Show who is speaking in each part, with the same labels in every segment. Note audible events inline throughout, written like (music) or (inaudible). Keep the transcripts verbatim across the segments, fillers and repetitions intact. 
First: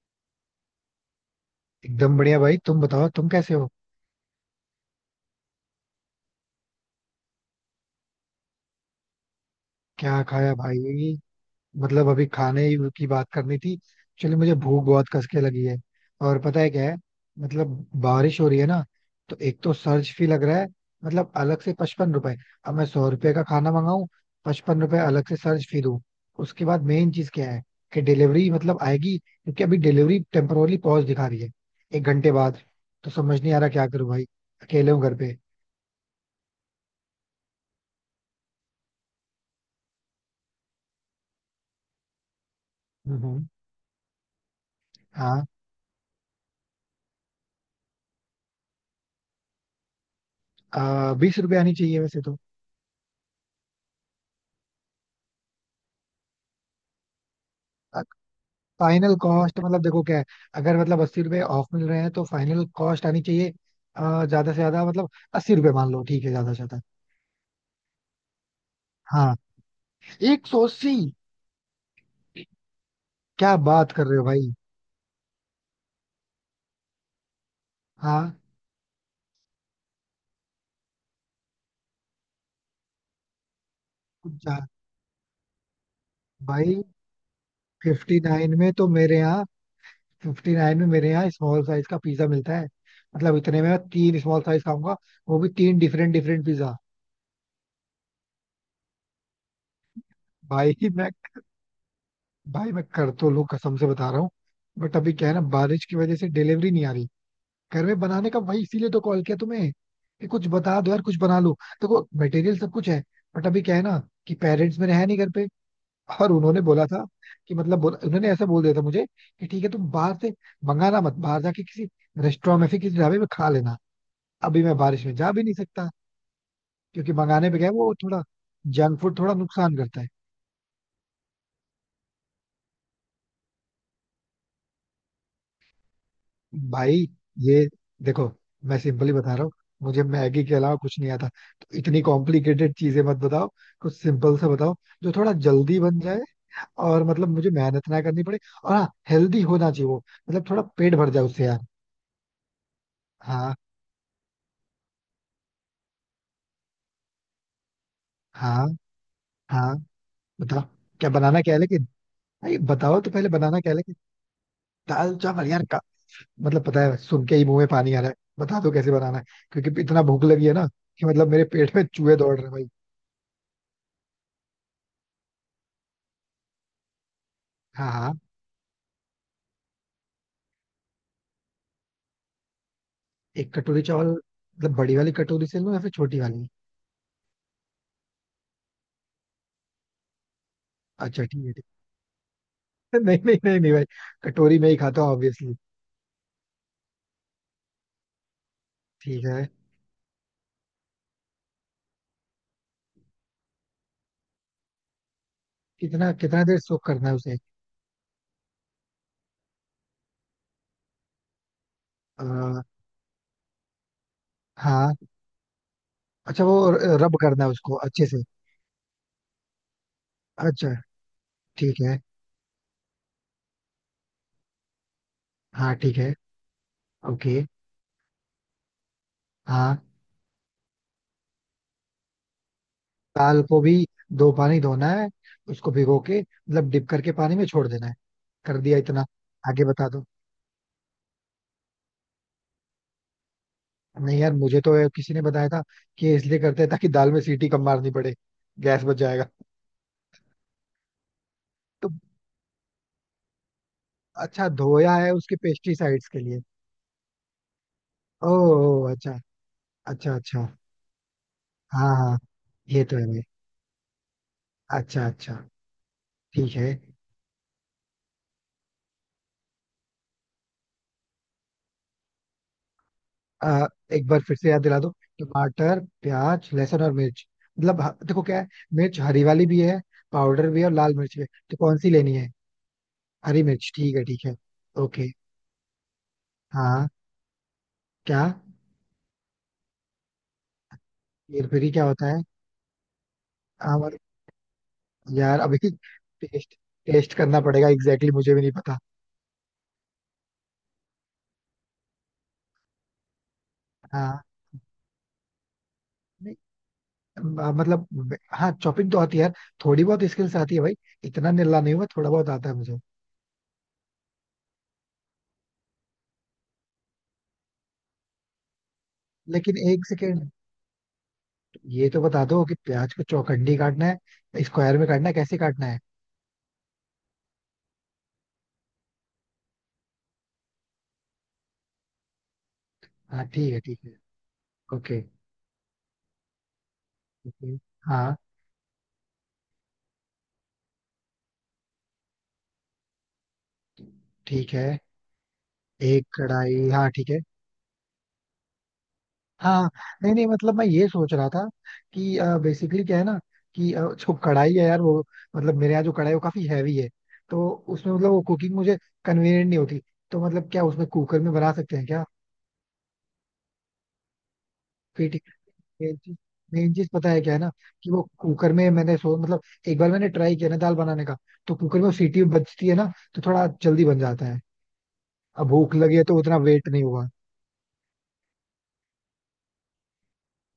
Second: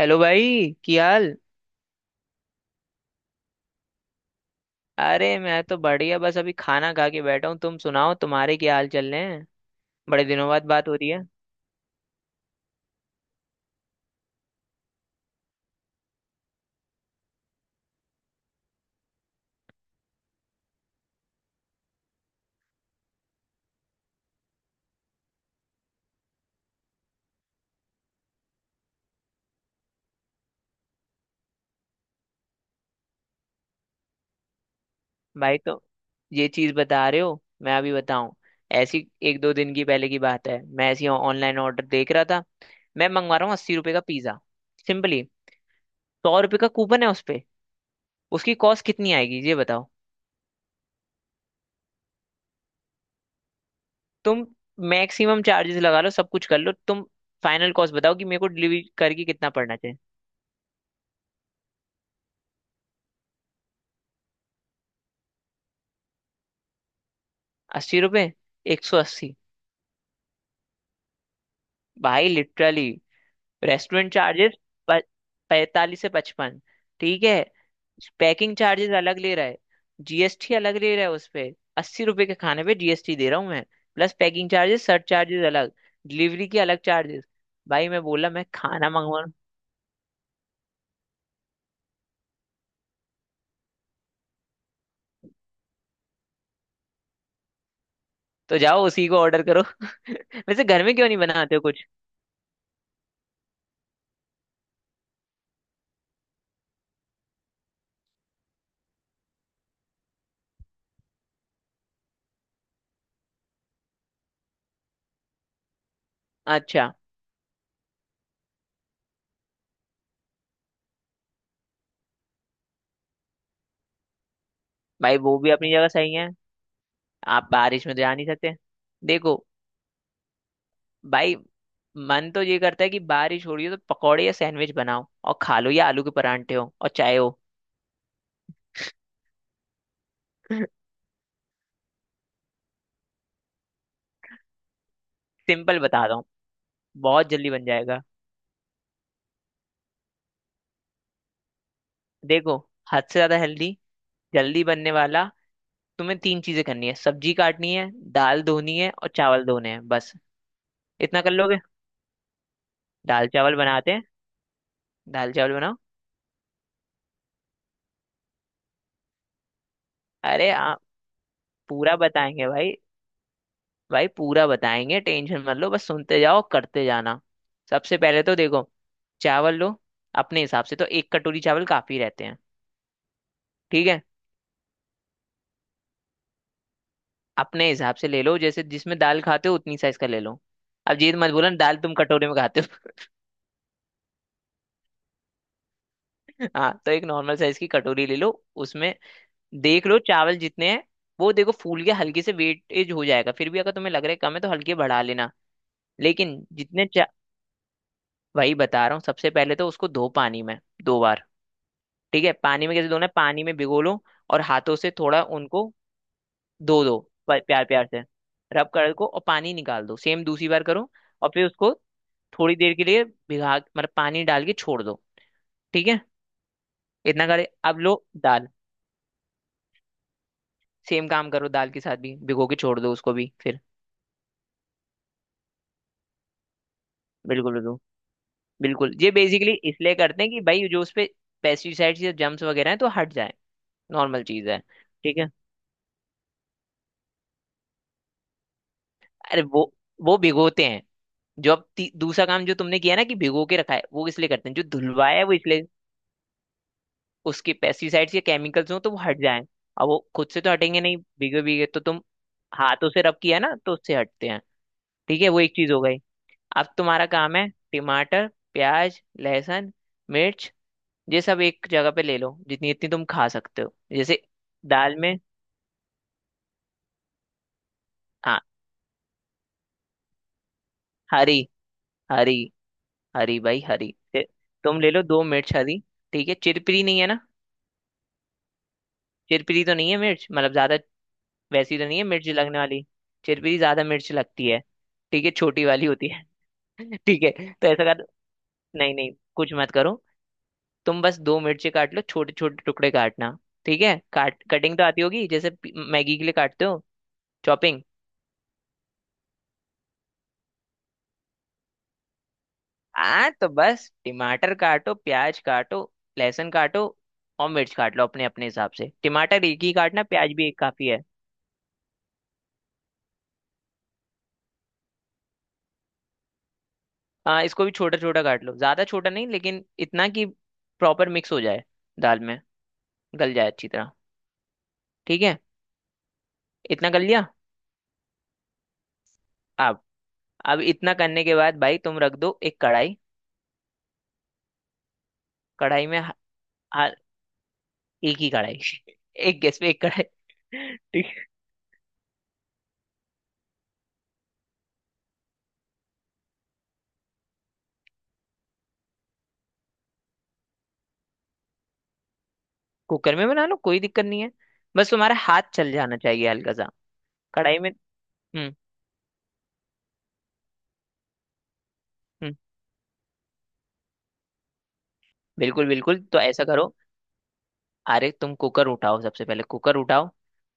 Speaker 1: Hello भाई। की हाल?
Speaker 2: एकदम बढ़िया भाई। तुम बताओ, तुम कैसे हो?
Speaker 1: अरे मैं तो बढ़िया, बस अभी खाना खा के बैठा हूँ। तुम सुनाओ, तुम्हारे क्या हाल चल रहे हैं?
Speaker 2: क्या
Speaker 1: बड़े दिनों
Speaker 2: खाया
Speaker 1: बाद बात हो रही
Speaker 2: भाई?
Speaker 1: है।
Speaker 2: मतलब अभी खाने की बात करनी थी। चलो, मुझे भूख बहुत कस के लगी है। और पता है क्या है, मतलब बारिश हो रही है ना, तो एक तो सर्च फी लग रहा है। मतलब अलग से पचपन रुपए। अब मैं सौ रुपए का खाना मंगाऊं, पचपन रुपए अलग से सर्च फी दूं। उसके बाद मेन चीज क्या है कि डिलीवरी मतलब आएगी, क्योंकि अभी डिलीवरी टेम्पोरली पॉज दिखा रही है एक घंटे बाद। तो समझ नहीं आ रहा क्या करूं भाई, अकेले हूँ घर पे।
Speaker 1: भाई, तो ये चीज बता रहे हो? मैं अभी बताऊं। ऐसी एक दो दिन की पहले की बात है, मैं ऐसी ऑनलाइन ऑर्डर देख रहा था। मैं
Speaker 2: हम्म
Speaker 1: मंगवा
Speaker 2: हम्म।
Speaker 1: रहा हूँ अस्सी रुपये का पिज्जा, सिंपली।
Speaker 2: हाँ।
Speaker 1: सौ रुपये का कूपन है उस पे। उसकी कॉस्ट कितनी आएगी ये बताओ।
Speaker 2: आ, बीस रुपए आनी चाहिए वैसे तो।
Speaker 1: तुम मैक्सिमम चार्जेस लगा लो, सब कुछ कर लो तुम। फाइनल कॉस्ट बताओ कि मेरे को डिलीवरी
Speaker 2: फाइनल
Speaker 1: करके कितना
Speaker 2: कॉस्ट
Speaker 1: पड़ना
Speaker 2: मतलब
Speaker 1: चाहिए।
Speaker 2: देखो क्या है, अगर मतलब अस्सी रुपए ऑफ मिल रहे हैं तो फाइनल कॉस्ट आनी चाहिए आ, ज्यादा से ज्यादा। मतलब अस्सी रुपए मान लो, ठीक है ज्यादा से ज्यादा।
Speaker 1: अस्सी रुपये। एक सौ
Speaker 2: हाँ,
Speaker 1: अस्सी
Speaker 2: एक सौ अस्सी?
Speaker 1: भाई लिटरली,
Speaker 2: क्या बात कर
Speaker 1: रेस्टोरेंट
Speaker 2: रहे हो भाई।
Speaker 1: चार्जेस पैंतालीस से पचपन, ठीक है।
Speaker 2: हाँ।
Speaker 1: पैकिंग चार्जेस अलग ले रहा है, जीएसटी अलग ले रहा है उस पे। अस्सी रुपए के खाने पे जीएसटी दे रहा हूँ मैं। प्लस पैकिंग
Speaker 2: जा-
Speaker 1: चार्जेस, सर्ट चार्जेस अलग। डिलीवरी के अलग
Speaker 2: भाई,
Speaker 1: चार्जेस। भाई, मैं
Speaker 2: फिफ्टी
Speaker 1: बोला मैं
Speaker 2: नाइन में तो
Speaker 1: खाना
Speaker 2: मेरे
Speaker 1: मंगवा।
Speaker 2: यहाँ, फिफ्टी नाइन में मेरे यहाँ स्मॉल साइज का पिज्जा मिलता है। मतलब इतने में मैं तीन स्मॉल साइज खाऊंगा, वो भी तीन डिफरेंट डिफरेंट पिज्जा।
Speaker 1: तो जाओ उसी को ऑर्डर करो। (laughs) वैसे
Speaker 2: भाई
Speaker 1: घर में क्यों
Speaker 2: मैं
Speaker 1: नहीं बनाते हो कुछ?
Speaker 2: भाई मैं कर तो लूं, कसम से बता रहा हूँ। बट अभी क्या है ना, बारिश की वजह से डिलीवरी नहीं आ रही। घर में बनाने का भाई, इसीलिए तो कॉल किया तुम्हें कि कुछ बता दो यार, कुछ बना लो। देखो मटेरियल सब कुछ है, बट अभी क्या है ना कि पेरेंट्स मेरे है नहीं घर पे, और उन्होंने बोला
Speaker 1: अच्छा।
Speaker 2: था कि मतलब बोला उन्होंने, ऐसा बोल दिया था मुझे कि ठीक है तुम बाहर से मंगाना मत, बाहर जाके किसी रेस्टोरेंट में फिर किसी ढाबे में खा लेना। अभी मैं बारिश में
Speaker 1: भाई,
Speaker 2: जा
Speaker 1: वो
Speaker 2: भी
Speaker 1: भी
Speaker 2: नहीं
Speaker 1: अपनी
Speaker 2: सकता,
Speaker 1: जगह सही है,
Speaker 2: क्योंकि
Speaker 1: आप
Speaker 2: मंगाने पे क्या है
Speaker 1: बारिश
Speaker 2: वो
Speaker 1: में तो जा
Speaker 2: थोड़ा
Speaker 1: नहीं सकते।
Speaker 2: जंक फूड थोड़ा
Speaker 1: देखो
Speaker 2: नुकसान करता है।
Speaker 1: भाई, मन तो ये करता है कि बारिश हो रही हो तो पकौड़े या सैंडविच बनाओ और खा लो, या आलू के परांठे हो और
Speaker 2: भाई
Speaker 1: चाय हो।
Speaker 2: ये देखो, मैं सिंपली बता रहा हूँ, मुझे मैगी के अलावा
Speaker 1: (laughs)
Speaker 2: कुछ नहीं आता, तो इतनी कॉम्प्लिकेटेड चीजें मत बताओ। कुछ सिंपल सा बताओ जो थोड़ा जल्दी
Speaker 1: सिंपल
Speaker 2: बन
Speaker 1: बता रहा
Speaker 2: जाए,
Speaker 1: हूँ,
Speaker 2: और
Speaker 1: बहुत
Speaker 2: मतलब मुझे
Speaker 1: जल्दी बन
Speaker 2: मेहनत ना
Speaker 1: जाएगा।
Speaker 2: करनी पड़े, और हाँ हेल्दी होना चाहिए वो, मतलब थोड़ा पेट भर जाए उससे यार।
Speaker 1: देखो, हद से ज्यादा
Speaker 2: हाँ
Speaker 1: हेल्दी, जल्दी बनने वाला। तुम्हें तीन चीजें करनी है: सब्जी काटनी है, दाल
Speaker 2: हाँ,
Speaker 1: धोनी है और चावल धोने
Speaker 2: हाँ
Speaker 1: हैं, बस।
Speaker 2: बताओ, क्या
Speaker 1: इतना कर
Speaker 2: बनाना क्या
Speaker 1: लोगे?
Speaker 2: है लेकिन? भाई बताओ तो,
Speaker 1: दाल
Speaker 2: पहले
Speaker 1: चावल
Speaker 2: बनाना क्या है
Speaker 1: बनाते
Speaker 2: लेकिन?
Speaker 1: हैं।
Speaker 2: दाल
Speaker 1: दाल
Speaker 2: चावल
Speaker 1: चावल
Speaker 2: यार
Speaker 1: बनाओ।
Speaker 2: का? मतलब पता है, सुन के ही मुंह में पानी आ रहा है। बता दो कैसे बनाना है, क्योंकि इतना भूख लगी
Speaker 1: अरे,
Speaker 2: है ना
Speaker 1: आ,
Speaker 2: कि मतलब मेरे पेट में
Speaker 1: पूरा
Speaker 2: चूहे दौड़ रहे
Speaker 1: बताएंगे
Speaker 2: हैं भाई।
Speaker 1: भाई। भाई पूरा बताएंगे, टेंशन मत लो, बस सुनते जाओ, करते जाना।
Speaker 2: हाँ,
Speaker 1: सबसे
Speaker 2: हाँ।
Speaker 1: पहले तो देखो, चावल लो। अपने हिसाब से तो एक कटोरी चावल काफी रहते हैं।
Speaker 2: एक कटोरी
Speaker 1: ठीक है,
Speaker 2: चावल मतलब बड़ी वाली कटोरी से लूं या फिर छोटी वाली?
Speaker 1: अपने हिसाब से ले लो, जैसे जिसमें दाल खाते हो उतनी साइज का ले लो। अब ये
Speaker 2: अच्छा
Speaker 1: मत
Speaker 2: ठीक
Speaker 1: बोलना
Speaker 2: है, ठीक
Speaker 1: दाल तुम कटोरे में खाते हो।
Speaker 2: है। (laughs) नहीं नहीं नहीं नहीं भाई, कटोरी में ही खाता हूँ ऑब्वियसली।
Speaker 1: (laughs) हाँ, तो एक नॉर्मल साइज की कटोरी ले लो, उसमें
Speaker 2: ठीक है।
Speaker 1: देख लो चावल जितने हैं। वो देखो, फूल के हल्के से वेटेज हो जाएगा, फिर भी अगर तुम्हें लग रहा है कम है तो हल्के बढ़ा लेना।
Speaker 2: कितना कितना
Speaker 1: लेकिन
Speaker 2: देर सोक
Speaker 1: जितने चा
Speaker 2: करना है उसे?
Speaker 1: वही बता रहा हूँ, सबसे पहले तो उसको धो पानी में, दो बार। ठीक है,
Speaker 2: आ,
Speaker 1: पानी में कैसे धोना है? पानी में भिगो लो और हाथों से
Speaker 2: हाँ।
Speaker 1: थोड़ा उनको,
Speaker 2: अच्छा, वो
Speaker 1: दो दो,
Speaker 2: रब
Speaker 1: प-
Speaker 2: करना है
Speaker 1: प्यार
Speaker 2: उसको
Speaker 1: प्यार से
Speaker 2: अच्छे से?
Speaker 1: रब कर को, और पानी निकाल दो, सेम दूसरी बार
Speaker 2: अच्छा
Speaker 1: करो। और फिर उसको
Speaker 2: ठीक है।
Speaker 1: थोड़ी देर के लिए भिगा, मतलब पानी डाल के छोड़ दो।
Speaker 2: हाँ
Speaker 1: ठीक
Speaker 2: ठीक
Speaker 1: है,
Speaker 2: है।
Speaker 1: इतना
Speaker 2: ओके।
Speaker 1: करे। अब लो दाल।
Speaker 2: हाँ,
Speaker 1: सेम काम करो दाल के साथ भी, भिगो के छोड़ दो उसको भी
Speaker 2: दाल को
Speaker 1: फिर।
Speaker 2: भी दो पानी धोना है, उसको भिगो के मतलब डिप करके पानी में
Speaker 1: बिल्कुल
Speaker 2: छोड़
Speaker 1: बिल्कुल।
Speaker 2: देना है? कर दिया
Speaker 1: बिल्कुल,
Speaker 2: इतना,
Speaker 1: ये बेसिकली
Speaker 2: आगे बता
Speaker 1: इसलिए
Speaker 2: दो।
Speaker 1: करते हैं कि भाई जो उस पे पेस्टिसाइड्स या जम्स वगैरह हैं तो हट जाए।
Speaker 2: नहीं
Speaker 1: नॉर्मल
Speaker 2: यार,
Speaker 1: चीज है।
Speaker 2: मुझे तो किसी
Speaker 1: ठीक
Speaker 2: ने
Speaker 1: है।
Speaker 2: बताया था कि ये इसलिए करते हैं ताकि दाल में सीटी कम मारनी पड़े, गैस बच जाएगा।
Speaker 1: अरे, वो वो भिगोते हैं, जो अब
Speaker 2: तो
Speaker 1: ती- दूसरा काम जो तुमने किया ना कि भिगो के रखा है, वो इसलिए
Speaker 2: अच्छा,
Speaker 1: करते हैं, जो
Speaker 2: धोया है
Speaker 1: धुलवाया है वो
Speaker 2: उसके
Speaker 1: इसलिए।
Speaker 2: पेस्टिसाइड्स के लिए?
Speaker 1: उसके पेस्टिसाइड्स या केमिकल्स हो
Speaker 2: ओह
Speaker 1: तो वो
Speaker 2: अच्छा।
Speaker 1: हट जाएं। अब वो
Speaker 2: अच्छा
Speaker 1: खुद से
Speaker 2: अच्छा,
Speaker 1: तो हटेंगे नहीं, भीगे भीगे तो
Speaker 2: हाँ
Speaker 1: तुम
Speaker 2: हाँ। ये
Speaker 1: हाथों
Speaker 2: तो
Speaker 1: से
Speaker 2: है
Speaker 1: रब
Speaker 2: भाई।
Speaker 1: किया ना, तो उससे हटते हैं।
Speaker 2: अच्छा
Speaker 1: ठीक है,
Speaker 2: अच्छा,
Speaker 1: वो एक चीज हो गई।
Speaker 2: ठीक है।
Speaker 1: अब तुम्हारा काम है टमाटर, प्याज, लहसुन, मिर्च, ये सब एक जगह पे ले लो, जितनी इतनी तुम खा सकते
Speaker 2: अ,
Speaker 1: हो,
Speaker 2: एक बार
Speaker 1: जैसे
Speaker 2: फिर से याद दिला दो।
Speaker 1: दाल में।
Speaker 2: टमाटर, प्याज, लहसुन और मिर्च? मतलब ह- देखो क्या
Speaker 1: हाँ,
Speaker 2: है, मिर्च हरी वाली भी है, पाउडर भी है और लाल मिर्च भी है,
Speaker 1: हरी।
Speaker 2: तो कौन सी लेनी है?
Speaker 1: हरी। हरी
Speaker 2: हरी
Speaker 1: भाई।
Speaker 2: मिर्च,
Speaker 1: हरी
Speaker 2: ठीक है ठीक
Speaker 1: ते-
Speaker 2: है।
Speaker 1: तुम ले लो
Speaker 2: ओके।
Speaker 1: दो मिर्च हरी। ठीक है, चिरपिरी
Speaker 2: हाँ,
Speaker 1: नहीं है ना?
Speaker 2: क्या?
Speaker 1: चिरपिरी तो नहीं है मिर्च, मतलब ज्यादा?
Speaker 2: हेरफेरी
Speaker 1: वैसी
Speaker 2: क्या
Speaker 1: तो नहीं है
Speaker 2: होता है?
Speaker 1: मिर्च लगने वाली? चिरपिरी
Speaker 2: हाँ,
Speaker 1: ज्यादा
Speaker 2: और?
Speaker 1: मिर्च लगती है, ठीक है,
Speaker 2: यार अभी (laughs)
Speaker 1: छोटी वाली होती है।
Speaker 2: टेस्ट, टेस्ट
Speaker 1: ठीक है,
Speaker 2: करना पड़ेगा
Speaker 1: तो ऐसा
Speaker 2: एग्जैक्टली
Speaker 1: कर,
Speaker 2: exactly, मुझे भी नहीं पता।
Speaker 1: नहीं नहीं, कुछ मत करो। तुम बस दो मिर्ची काट लो, छोटे छोटे टुकड़े काटना। ठीक है,
Speaker 2: हाँ।
Speaker 1: काट कटिंग तो आती होगी जैसे पी- मैगी के लिए काटते हो,
Speaker 2: म-
Speaker 1: चॉपिंग।
Speaker 2: मतलब, वे- हाँ, चॉपिंग तो आती है यार। थोड़ी बहुत स्किल्स आती है भाई, इतना निल्ला नहीं हुआ, थोड़ा बहुत आता है मुझे।
Speaker 1: आ तो बस टमाटर काटो, प्याज काटो, लहसुन काटो और मिर्च काट लो अपने अपने हिसाब से। टमाटर
Speaker 2: लेकिन
Speaker 1: एक ही
Speaker 2: एक
Speaker 1: काटना,
Speaker 2: सेकेंड,
Speaker 1: प्याज भी एक काफी है।
Speaker 2: ये तो बता दो कि प्याज को चौखंडी काटना है, स्क्वायर में काटना है, कैसे काटना है?
Speaker 1: आ, इसको भी छोटा छोटा काट लो, ज्यादा छोटा नहीं, लेकिन इतना कि प्रॉपर मिक्स हो जाए दाल में,
Speaker 2: हाँ
Speaker 1: गल जाए
Speaker 2: ठीक है,
Speaker 1: अच्छी
Speaker 2: ठीक
Speaker 1: तरह।
Speaker 2: है। ओके,
Speaker 1: ठीक है, इतना कर लिया।
Speaker 2: ओके। हाँ
Speaker 1: अब अब इतना करने के बाद भाई तुम रख दो एक कढ़ाई।
Speaker 2: ठीक है,
Speaker 1: कढ़ाई में,
Speaker 2: एक कढ़ाई। हाँ
Speaker 1: हाँ,
Speaker 2: ठीक है।
Speaker 1: एक ही कढ़ाई, एक गैस
Speaker 2: हाँ,
Speaker 1: पे एक कढ़ाई।
Speaker 2: नहीं नहीं, मतलब मैं ये
Speaker 1: ठीक
Speaker 2: सोच
Speaker 1: है,
Speaker 2: रहा था कि बेसिकली क्या है ना कि अ, जो कढ़ाई है यार वो, मतलब मेरे यहाँ जो कढ़ाई है वो काफी हैवी है, तो उसमें मतलब वो कुकिंग मुझे कन्वीनियंट नहीं होती, तो मतलब क्या उसमें, कुकर में बना सकते हैं क्या?
Speaker 1: कुकर में बना लो, कोई दिक्कत नहीं है, बस तुम्हारा
Speaker 2: क्रिटिकल
Speaker 1: हाथ चल
Speaker 2: मेन
Speaker 1: जाना
Speaker 2: चीज,
Speaker 1: चाहिए हल्का सा
Speaker 2: मेन चीज पता है क्या है ना
Speaker 1: कढ़ाई में।
Speaker 2: कि वो कुकर
Speaker 1: हम्म,
Speaker 2: में मैंने सो मतलब एक बार मैंने ट्राई किया ना दाल बनाने का, तो कुकर में वो सीटी
Speaker 1: हम्म।
Speaker 2: बजती है ना, तो थोड़ा जल्दी बन जाता है। अब
Speaker 1: बिल्कुल
Speaker 2: भूख लगी
Speaker 1: बिल्कुल,
Speaker 2: है तो
Speaker 1: तो
Speaker 2: उतना
Speaker 1: ऐसा
Speaker 2: वेट
Speaker 1: करो।
Speaker 2: नहीं हुआ।
Speaker 1: अरे तुम कुकर उठाओ, सबसे पहले कुकर उठाओ।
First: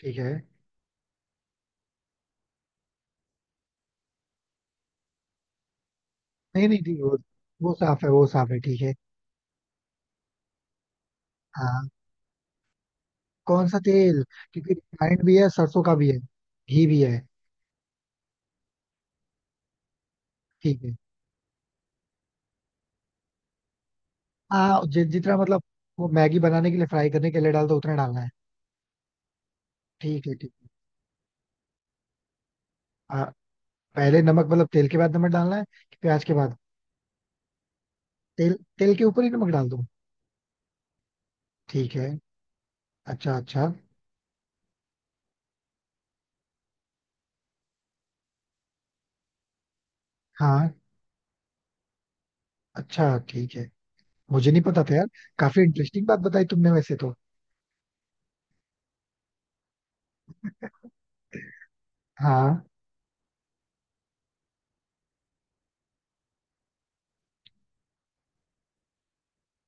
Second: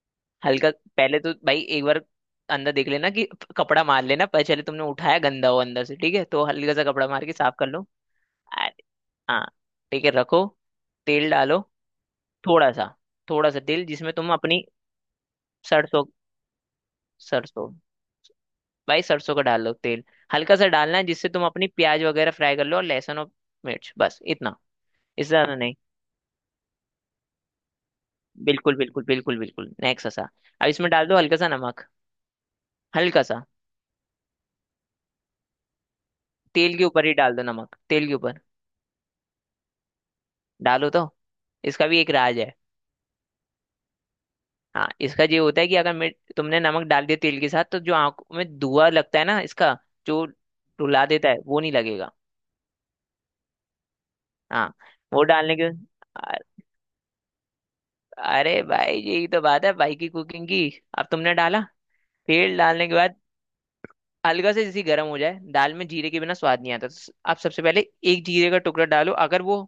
Speaker 2: ठीक है,
Speaker 1: हल्का, पहले तो भाई एक बार अंदर देख लेना कि कपड़ा मार लेना पहले, चले तुमने उठाया गंदा हो अंदर से, ठीक है, तो
Speaker 2: नहीं
Speaker 1: हल्का
Speaker 2: नहीं
Speaker 1: सा
Speaker 2: ठीक,
Speaker 1: कपड़ा
Speaker 2: वो
Speaker 1: मार के साफ कर
Speaker 2: वो
Speaker 1: लो।
Speaker 2: साफ है, वो साफ है, ठीक
Speaker 1: अरे,
Speaker 2: है।
Speaker 1: हाँ, ठीक है, रखो। तेल डालो,
Speaker 2: हाँ,
Speaker 1: थोड़ा सा, थोड़ा सा
Speaker 2: कौन सा
Speaker 1: तेल जिसमें
Speaker 2: तेल?
Speaker 1: तुम अपनी
Speaker 2: क्योंकि रिफाइंड भी है, सरसों का
Speaker 1: सरसों।
Speaker 2: भी है, घी भी है।
Speaker 1: सरसों, भाई सरसों का डाल लो तेल। हल्का सा
Speaker 2: ठीक है।
Speaker 1: डालना है जिससे तुम अपनी प्याज वगैरह फ्राई कर लो और लहसुन और मिर्च, बस इतना,
Speaker 2: हाँ, जि,
Speaker 1: इससे
Speaker 2: जितना
Speaker 1: ज्यादा
Speaker 2: मतलब
Speaker 1: नहीं।
Speaker 2: वो मैगी बनाने के लिए फ्राई करने के लिए डालता है उतना डालना है?
Speaker 1: बिल्कुल बिल्कुल, बिल्कुल बिल्कुल, नेक्स्ट
Speaker 2: ठीक
Speaker 1: सा।
Speaker 2: है, ठीक
Speaker 1: अब
Speaker 2: है।
Speaker 1: इसमें डाल दो हल्का सा नमक, हल्का
Speaker 2: हाँ,
Speaker 1: सा।
Speaker 2: पहले नमक मतलब तेल के बाद नमक डालना है कि प्याज के बाद?
Speaker 1: तेल के ऊपर ही डाल दो नमक, तेल के ऊपर
Speaker 2: तेल, तेल के ऊपर ही नमक डाल दो?
Speaker 1: डालो तो, इसका
Speaker 2: ठीक
Speaker 1: भी
Speaker 2: है,
Speaker 1: एक राज है।
Speaker 2: अच्छा अच्छा।
Speaker 1: हाँ, इसका ये होता है कि अगर मिर्च तुमने नमक डाल दिया तेल के साथ, तो जो आंख में धुआं लगता है ना इसका, जो
Speaker 2: हाँ,
Speaker 1: रुला देता है, वो नहीं लगेगा।
Speaker 2: अच्छा ठीक है, मुझे नहीं
Speaker 1: हाँ।
Speaker 2: पता था यार।
Speaker 1: वो डालने
Speaker 2: काफी
Speaker 1: के
Speaker 2: इंटरेस्टिंग बात
Speaker 1: अ-
Speaker 2: बताई तुमने वैसे तो।
Speaker 1: अरे भाई, यही तो बात है भाई की कुकिंग की। अब तुमने डाला, तेल
Speaker 2: हाँ,
Speaker 1: डालने के बाद हल्का से जैसे गर्म हो जाए, दाल में जीरे के बिना स्वाद नहीं आता, तो स- आप सबसे पहले एक जीरे का टुकड़ा डालो, अगर वो,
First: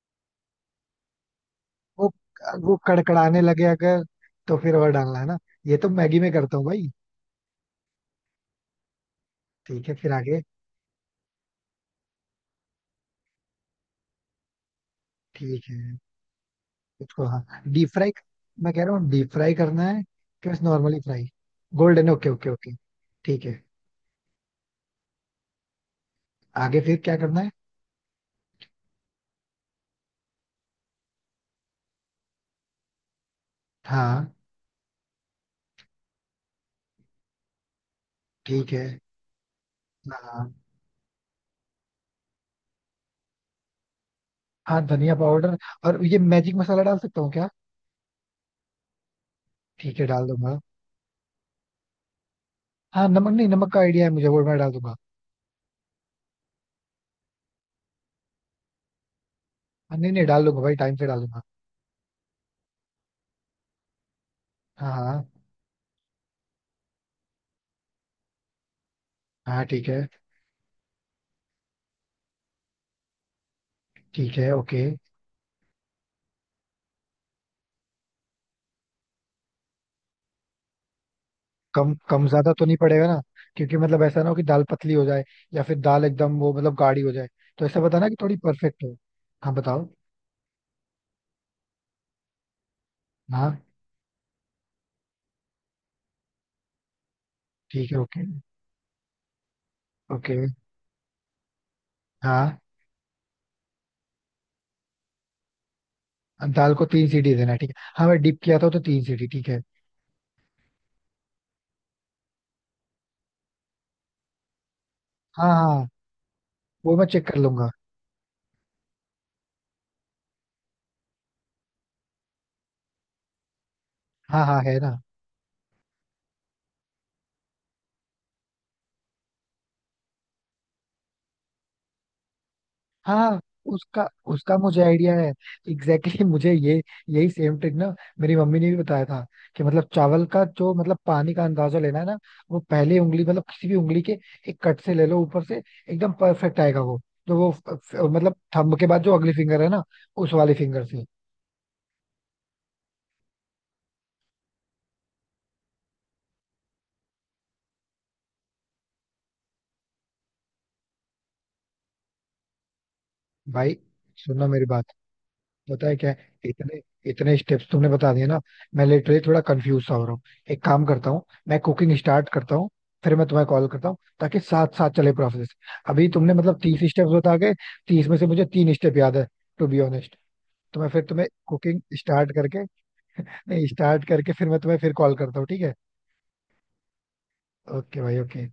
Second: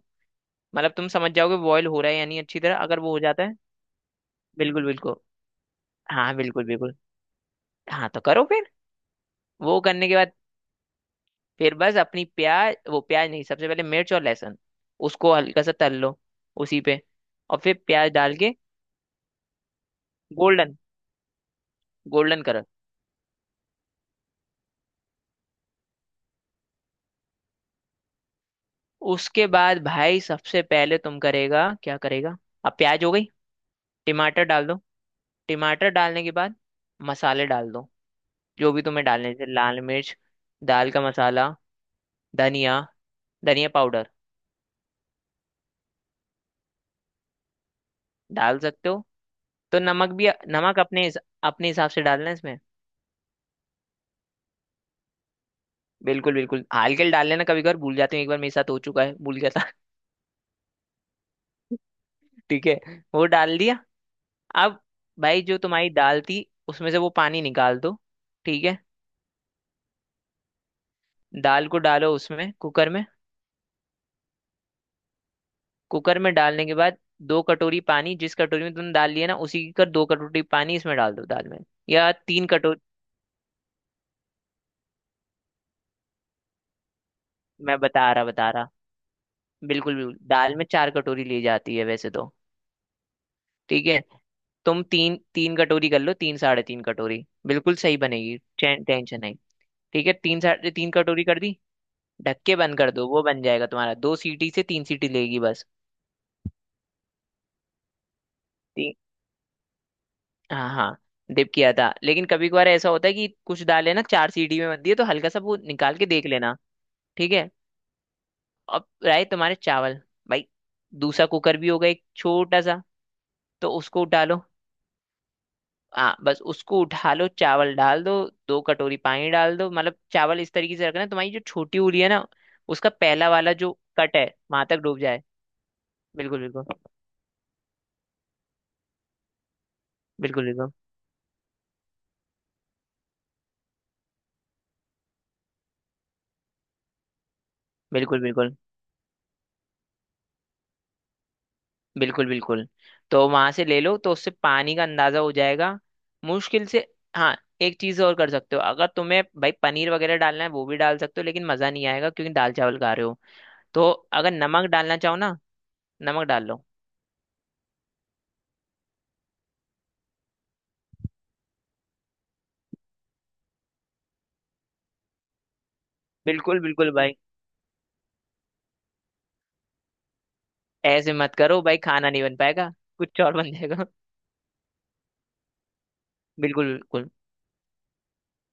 Speaker 1: मतलब तुम समझ जाओगे बॉयल हो
Speaker 2: वो
Speaker 1: रहा है या नहीं अच्छी
Speaker 2: वो
Speaker 1: तरह, अगर वो हो
Speaker 2: कड़कड़ाने
Speaker 1: जाता है।
Speaker 2: लगे अगर, तो फिर
Speaker 1: बिल्कुल
Speaker 2: और
Speaker 1: बिल्कुल।
Speaker 2: डालना है ना? ये तो मैगी में
Speaker 1: हाँ
Speaker 2: करता हूँ
Speaker 1: बिल्कुल
Speaker 2: भाई।
Speaker 1: बिल्कुल। हाँ तो करो फिर, वो
Speaker 2: ठीक है,
Speaker 1: करने
Speaker 2: फिर
Speaker 1: के बाद
Speaker 2: आगे?
Speaker 1: फिर बस अपनी प्याज, वो प्याज नहीं, सबसे पहले मिर्च और लहसुन, उसको हल्का
Speaker 2: ठीक
Speaker 1: सा तल
Speaker 2: है,
Speaker 1: लो उसी पे।
Speaker 2: इसको हाँ
Speaker 1: और फिर
Speaker 2: डीप फ्राई,
Speaker 1: प्याज डाल के
Speaker 2: मैं कह रहा हूँ डीप फ्राई करना है कि बस
Speaker 1: golden,
Speaker 2: normally fry? Golden, okay
Speaker 1: golden
Speaker 2: okay
Speaker 1: colour.
Speaker 2: Okay. ठीक है, आगे फिर क्या करना है?
Speaker 1: उसके बाद भाई, सबसे पहले तुम करेगा, क्या करेगा, अब प्याज हो गई,
Speaker 2: हाँ,
Speaker 1: टमाटर डाल दो। टमाटर डालने के बाद मसाले डाल दो, जो
Speaker 2: ठीक
Speaker 1: भी
Speaker 2: है।
Speaker 1: तुम्हें डालने जैसे लाल मिर्च,
Speaker 2: हाँ
Speaker 1: दाल का मसाला, धनिया धनिया पाउडर।
Speaker 2: हाँ, धनिया पाउडर, और ये मैजिक मसाला डाल सकता हूँ क्या?
Speaker 1: डाल सकते हो, तो
Speaker 2: ठीक है,
Speaker 1: नमक
Speaker 2: डाल
Speaker 1: भी।
Speaker 2: दूंगा।
Speaker 1: नमक अपने हिस- अपने हिसाब से डालना है इसमें।
Speaker 2: हाँ, नमक, नहीं नमक का आइडिया है मुझे, वो मैं डाल दूंगा।
Speaker 1: बिल्कुल बिल्कुल, हल्के डाल लेना, कभी कभार भूल जाते हो, एक बार मेरे साथ हो चुका है, भूल गया था।
Speaker 2: हाँ, नहीं नहीं डाल दूंगा भाई, टाइम से डाल दूंगा।
Speaker 1: (laughs) ठीक है, वो डाल दिया। अब
Speaker 2: हाँ हाँ।
Speaker 1: भाई, जो तुम्हारी दाल थी, उसमें से वो पानी निकाल दो। ठीक है,
Speaker 2: हाँ ठीक है,
Speaker 1: दाल को डालो उसमें, कुकर में।
Speaker 2: ठीक है। ओके,
Speaker 1: कुकर में डालने के बाद दो कटोरी पानी, जिस कटोरी में तुमने दाल लिया ना उसी की कर दो, कटोरी पानी इसमें डाल दो, दाल में,
Speaker 2: कम
Speaker 1: या
Speaker 2: कम
Speaker 1: तीन।
Speaker 2: ज्यादा तो नहीं पड़ेगा ना? क्योंकि मतलब ऐसा ना हो कि दाल पतली हो जाए, या फिर दाल एकदम वो मतलब गाढ़ी हो जाए। तो
Speaker 1: मैं
Speaker 2: ऐसा बताना
Speaker 1: बता
Speaker 2: कि
Speaker 1: रहा
Speaker 2: थोड़ी
Speaker 1: बता रहा
Speaker 2: परफेक्ट हो। हाँ बताओ।
Speaker 1: बिल्कुल बिल्कुल, दाल में चार कटोरी ली जाती है वैसे तो।
Speaker 2: हाँ
Speaker 1: ठीक है, तुम तीन तीन कटोरी कर लो, तीन साढ़े तीन कटोरी बिल्कुल
Speaker 2: ठीक है,
Speaker 1: सही
Speaker 2: ओके।
Speaker 1: बनेगी, चैन, टेंशन नहीं। ठीक है, तीन
Speaker 2: ओके।
Speaker 1: साढ़े तीन कटोरी कर दी, ढक के
Speaker 2: हाँ,
Speaker 1: बंद कर दो, वो बन जाएगा तुम्हारा, दो सीटी से तीन सीटी लेगी बस।
Speaker 2: दाल को तीन सीटी देना है ठीक है। हाँ, मैं डिप किया था तो
Speaker 1: ती,
Speaker 2: तीन सीटी ठीक है।
Speaker 1: हाँ हाँ, डिप किया था, लेकिन कभी कभार ऐसा होता है कि कुछ दाल है ना चार सीटी में बनती है, तो हल्का सा
Speaker 2: हाँ
Speaker 1: वो
Speaker 2: हाँ,
Speaker 1: निकाल के देख लेना।
Speaker 2: वो मैं चेक
Speaker 1: ठीक
Speaker 2: कर
Speaker 1: है।
Speaker 2: लूंगा।
Speaker 1: अब रहे तुम्हारे चावल। भाई, दूसरा कुकर भी होगा एक छोटा सा, तो उसको डालो।
Speaker 2: हाँ हाँ, है ना।
Speaker 1: हाँ, बस उसको उठा लो, चावल डाल दो, दो कटोरी पानी डाल दो। मतलब चावल इस तरीके से रखना, तुम्हारी जो छोटी उंगली है ना, उसका पहला
Speaker 2: हाँ,
Speaker 1: वाला जो
Speaker 2: उसका
Speaker 1: कट है,
Speaker 2: उसका
Speaker 1: वहां तक
Speaker 2: मुझे
Speaker 1: डूब
Speaker 2: आइडिया
Speaker 1: जाए।
Speaker 2: है। एग्जैक्टली exactly (laughs)
Speaker 1: बिल्कुल
Speaker 2: मुझे
Speaker 1: बिल्कुल,
Speaker 2: ये, यही सेम ट्रिक ना मेरी मम्मी ने भी बताया था कि मतलब चावल का
Speaker 1: बिल्कुल बिल्कुल,
Speaker 2: जो मतलब पानी का अंदाजा लेना है ना, वो पहले उंगली मतलब किसी भी उंगली के एक कट से ले लो ऊपर से, एकदम परफेक्ट आएगा वो। तो वो फ- फ-
Speaker 1: बिल्कुल
Speaker 2: मतलब
Speaker 1: बिल्कुल,
Speaker 2: थंब के बाद जो अगली फिंगर है ना, उस वाली फिंगर से।
Speaker 1: बिल्कुल बिल्कुल। तो वहां से ले लो, तो उससे पानी का अंदाजा हो जाएगा मुश्किल से। हाँ, एक चीज और कर सकते हो, अगर तुम्हें भाई पनीर वगैरह डालना है वो भी डाल सकते हो, लेकिन मजा नहीं आएगा क्योंकि दाल चावल खा रहे हो।
Speaker 2: भाई
Speaker 1: तो अगर
Speaker 2: सुनना मेरी
Speaker 1: नमक
Speaker 2: बात,
Speaker 1: डालना चाहो ना,
Speaker 2: पता है क्या है?
Speaker 1: नमक डाल लो।
Speaker 2: इतने, इतने स्टेप्स तुमने बता दिए ना, मैं लिटरली थोड़ा कंफ्यूज सा हो रहा हूँ। एक काम करता हूँ, मैं कुकिंग स्टार्ट करता हूँ, फिर मैं तुम्हें कॉल करता हूँ ताकि साथ साथ चले प्रोसेस। अभी तुमने मतलब
Speaker 1: बिल्कुल
Speaker 2: तीस
Speaker 1: बिल्कुल
Speaker 2: स्टेप्स
Speaker 1: भाई,
Speaker 2: बता के, तीस में से मुझे तीन स्टेप याद है टू बी ऑनेस्ट। तो मैं फिर
Speaker 1: ऐसे
Speaker 2: तुम्हें
Speaker 1: मत करो भाई,
Speaker 2: कुकिंग
Speaker 1: खाना नहीं
Speaker 2: स्टार्ट
Speaker 1: बन
Speaker 2: करके,
Speaker 1: पाएगा, कुछ और बन
Speaker 2: नहीं
Speaker 1: जाएगा।
Speaker 2: स्टार्ट
Speaker 1: (laughs)
Speaker 2: करके फिर मैं तुम्हें फिर कॉल करता हूँ, ठीक है?
Speaker 1: बिल्कुल बिल्कुल।
Speaker 2: ओके भाई, ओके।